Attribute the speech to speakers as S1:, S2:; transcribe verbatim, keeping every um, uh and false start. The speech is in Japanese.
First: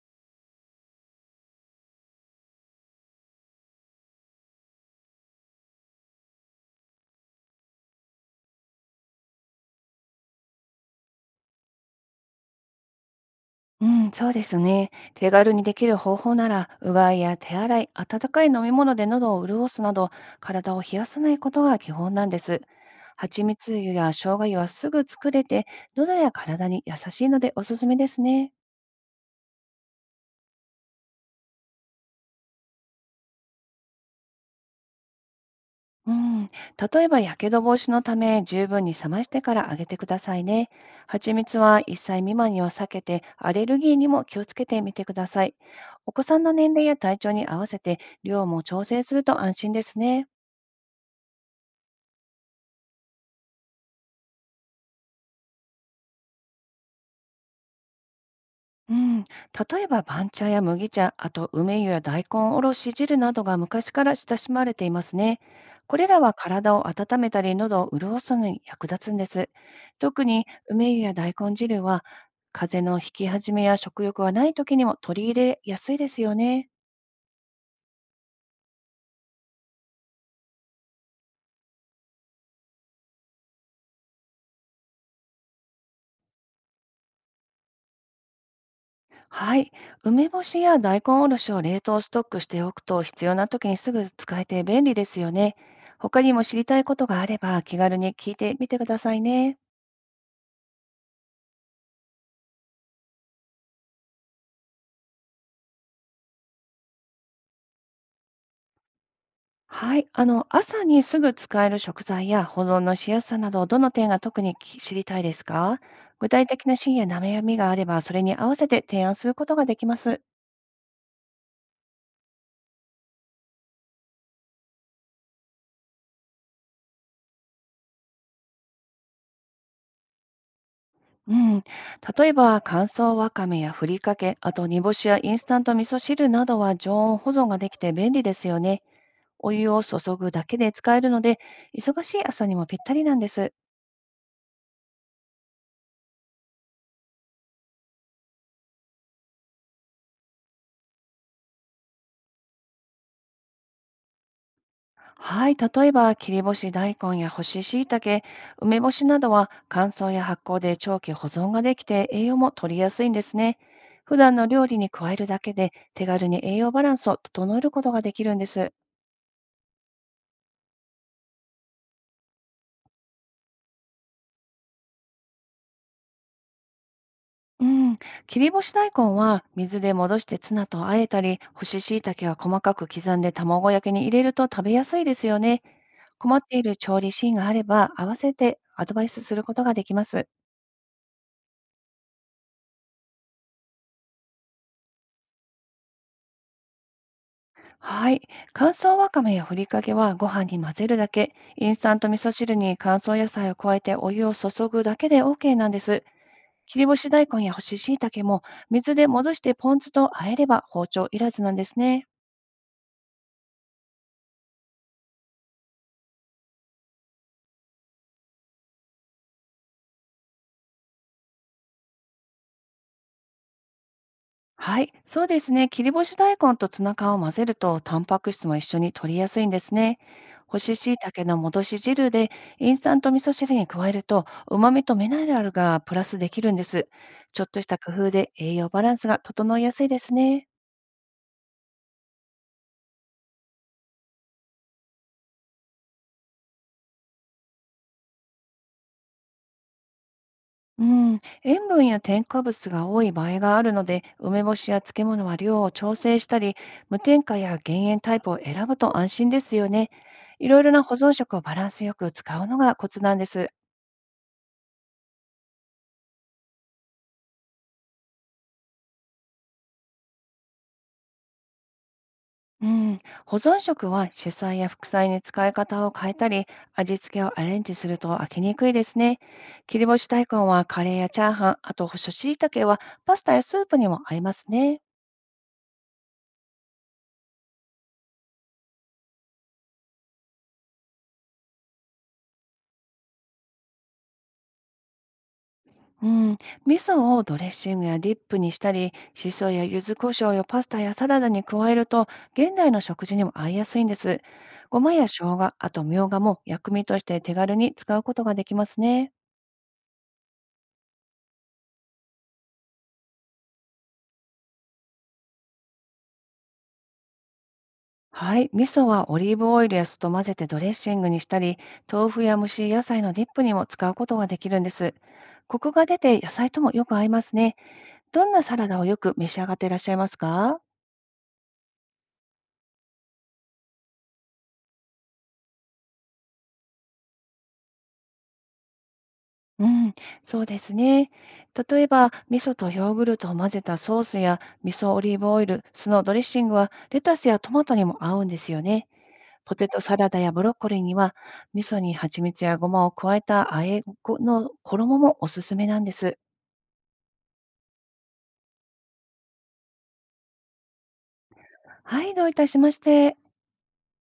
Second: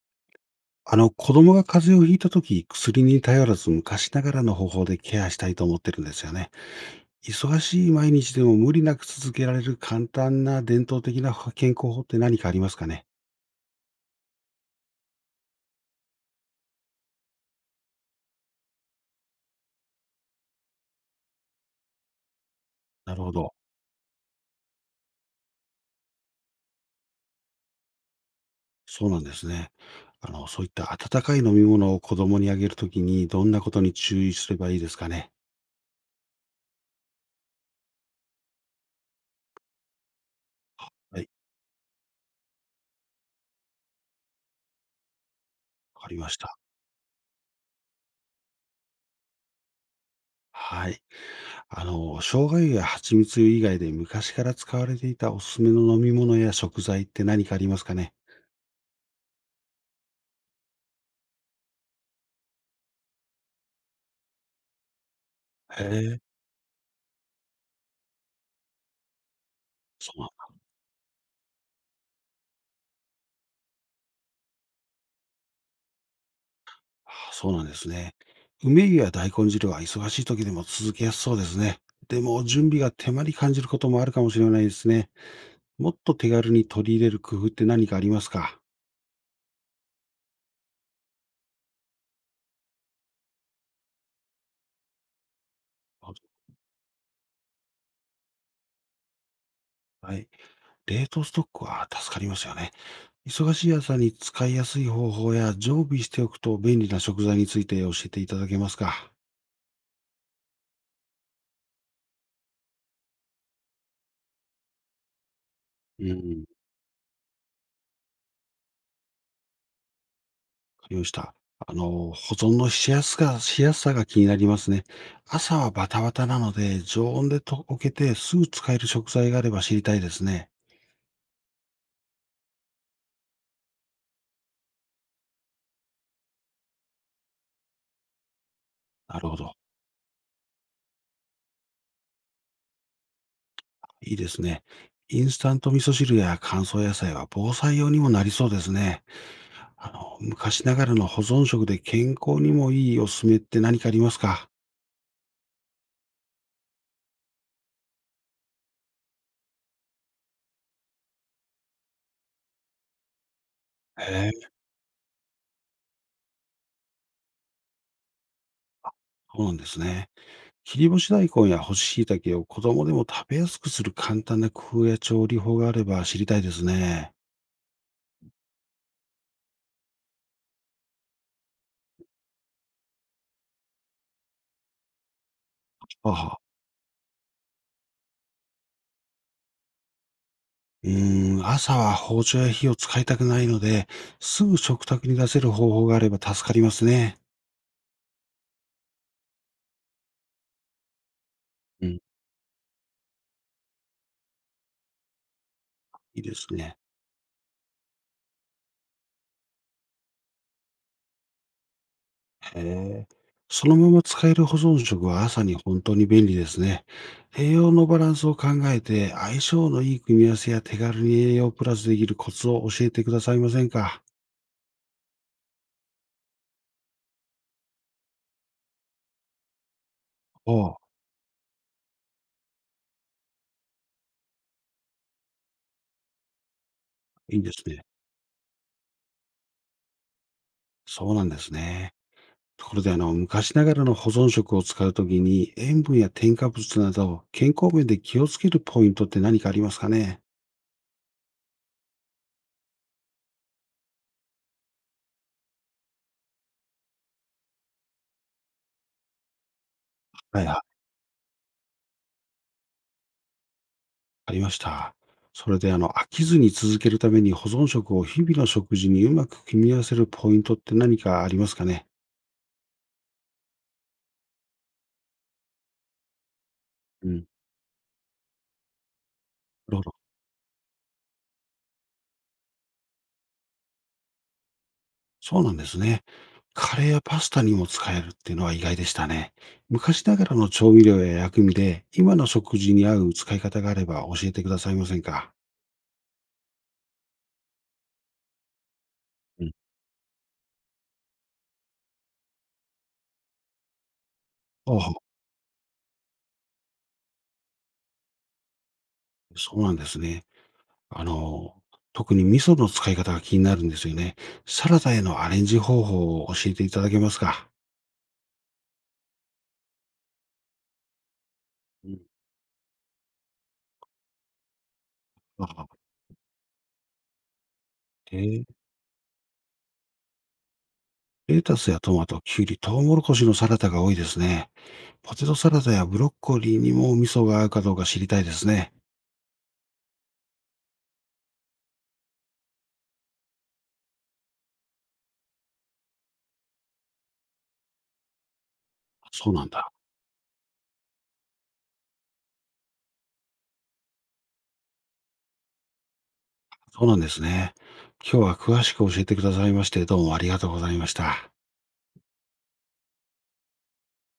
S1: あの、子供が風邪をひいたとき、薬に頼らず昔ながらの方法でケアしたいと思ってるんですよね。忙しい毎日でも無理なく続けられる簡単な伝統的な健康法って何かありますかね。
S2: うん、そうですね。手軽にできる方法なら、うがいや手洗い、温かい飲み物で喉を潤すなど、体を冷やさないことが基本なんです。
S1: なるほ
S2: 蜂
S1: ど。
S2: 蜜湯や生姜湯はすぐ作れて、喉や体に優しいのでおすすめですね。
S1: そうなんですね。あの、そういった温かい飲み物を子供にあげるときに、どんなことに注意すればいいですかね。
S2: うん、例えば、やけど防止のため、十分に冷ましてからあげてくださいね。
S1: はい。
S2: 蜂蜜はいっさい未満には避けて、アレルギーにも気をつけてみてください。
S1: わか
S2: お
S1: り
S2: 子
S1: ま
S2: さ
S1: し
S2: んの
S1: た。
S2: 年齢や体調に合わせて、量も調整すると安心ですね。
S1: はい。あの、生姜湯や蜂蜜湯以外で昔から使われていたおすすめの飲み物や食材って何かありますかね。
S2: うん、例えば番茶や麦茶、あと梅湯や大根おろし汁などが昔から親しまれていますね。
S1: へ
S2: これら
S1: え。
S2: は体を温めたり喉を潤すのに役立つんです。
S1: そう
S2: 特
S1: なん
S2: に
S1: だ。
S2: 梅湯や大根汁は風邪のひき始めや食欲がない時にも取り入れやすいですよね。
S1: ああ、そうなんですね。梅湯や大根汁は忙しい時でも続けやすそうですね。でも、準備が手間に感じることもあるかもしれないですね。もっと手軽に取り入れる工夫って何かありますか。
S2: はい、梅干しや大根おろしを冷凍ストックしておくと必要な時にすぐ使えて便利ですよね。他にも知りたいことがあれば気軽に聞いてみてくださいね。
S1: はい。冷凍ストックは助かりますよね。忙しい朝に使いやすい方法や常備しておくと便利な食材について教えていただけますか。
S2: はい。あの、朝にすぐ使える食材や保存のしやすさなど、どの点が特にき知りたいですか？
S1: う
S2: 具
S1: ん。
S2: 体的なシーンや悩みがあれば、それに合わせて提案することができます。
S1: かりました。あの、保存のしやすがしやすさが気になりますね。朝はバタバタなので、常温でと溶けてすぐ使える食材があれば知りたいですね。
S2: うん。例えば、乾燥わかめやふりかけ、あと煮干しやインスタント味噌汁などは常温保存ができて便利ですよね。
S1: なるほ
S2: お
S1: ど。
S2: 湯を注ぐだけで使えるので、忙しい朝にもぴったりなんです。
S1: いいですね。インスタント味噌汁や乾燥野菜は防災用にもなりそうですね。あの、昔ながらの保存食で健康にもいいおすすめって何かありますか。
S2: はい、例えば切り干し大根や干し椎茸、梅干しなどは乾燥や発酵で長期保存ができて栄養も取りやすいんですね。普
S1: へ
S2: 段の
S1: え、
S2: 料理に加えるだけで手軽に栄養バランスを整えることができるんです。
S1: そうなんですね。切り干し大根や干し椎茸を子供でも食べやすくする簡単な工夫や調理法があれば知りたいですね。
S2: うん、切り干し大根は水で戻してツナと和えたり、干し椎茸は細かく刻んで卵焼きに入れると食べやすいですよね。
S1: はあは
S2: 困っ
S1: あ。
S2: ている調理シーンがあれば合わせてアドバイスすることができます。
S1: うーん、朝は包丁や火を使いたくないので、すぐ食卓に出せる方法があれば助かりますね。
S2: はい。乾燥わかめやふりかけはご飯に混ぜるだけ、インス
S1: う
S2: タン
S1: ん、
S2: ト味噌汁に乾燥野菜を加えてお湯を注ぐだけで オーケー なんです。
S1: いいです
S2: 切
S1: ね。
S2: り干し大根や干し椎茸も水で戻してポン酢と和えれば包丁いらずなんですね。
S1: へえ。そのまま使える保存食は朝に本当に便利ですね。栄養のバランスを考えて、相性のいい組み合わせや手軽に栄養プラスできるコツを教えてくださいませんか？
S2: はい、そうですね。切り干し大根とツナ缶を混ぜると、タンパク質も一緒に取りやすいんですね。
S1: お
S2: 干し
S1: お、
S2: 椎茸の戻し汁で、インスタント味噌汁に加えると、旨味とミネラルがプラスできるんです。
S1: いい
S2: ち
S1: ん
S2: ょっ
S1: で
S2: とし
S1: す
S2: た
S1: ね。
S2: 工夫で栄養バランスが整いやすいですね。
S1: そうなんですね。ところであの、昔ながらの保存食を使うときに、塩分や添加物など、健康面で気をつけるポイントって何かありますかね。
S2: うん、塩分や添加物が多い場合があるので、梅干しや漬物は量を調整したり、無添加や減塩タイプを選ぶと安心ですよね。
S1: は
S2: い
S1: い。
S2: ろ
S1: あ、
S2: いろな保存食をバランスよく使うのがコツなんです。
S1: ありました。それであの、飽きずに続けるために保存食を日々の食事にうまく組み合わせるポイントって何かありますかね。
S2: うん、保存食は主菜や副菜に使い方を変えたり、味
S1: う
S2: 付け
S1: ん。
S2: をアレンジすると飽きにくいですね。切
S1: なるほ
S2: り
S1: ど。
S2: 干し大根はカレーやチャーハン、あと干し椎茸はパスタやスープにも合いますね。
S1: そうなんですね。カレーやパスタにも使えるっていうのは意外でしたね。昔ながらの調味料や薬味で、今の食事に合う使い方があれば教えてくださいませんか。
S2: うん、味噌をドレッシングやディップにしたり、し
S1: う
S2: そ
S1: ん。
S2: や柚子胡椒をパスタやサラダに加えると、現代の食事にも合いやすいんです。
S1: あ
S2: ごま
S1: あ、
S2: や生姜、あとみょうがも薬味として手軽に使うことができますね。
S1: そうなんですね。あの、特に味噌の使い方が気になるんですよね。サラダへのアレンジ方法を教えていただけますか？
S2: はい、味噌はオリーブオイルや酢と混ぜてドレッシングにしたり、
S1: うん。
S2: 豆腐や蒸し野菜のディップにも使うことができるんです。コク
S1: あ
S2: が出て野菜ともよく合いますね。どんな
S1: え、
S2: サラダをよく召し上がっていらっしゃいますか？
S1: レタスやトマト、キュウリ、トウモロコシのサラダが多いですね。ポテトサラダやブロッコリーにも味噌が合うかどうか知りたいですね。
S2: うん、そうですね。例えば、味噌とヨーグルトを混ぜたソースや味噌オリーブオイル、酢のドレッシングはレタスやトマトにも合うんですよね。
S1: そうなん
S2: ポテ
S1: だ。
S2: トサラダやブロッコリーには、味噌に蜂蜜やごまを加えた和えの衣もおすすめなんです。
S1: そうなんですね。今日は詳しく教えてくださいまして、どうもありがとうございました。
S2: はい、どういたしまして。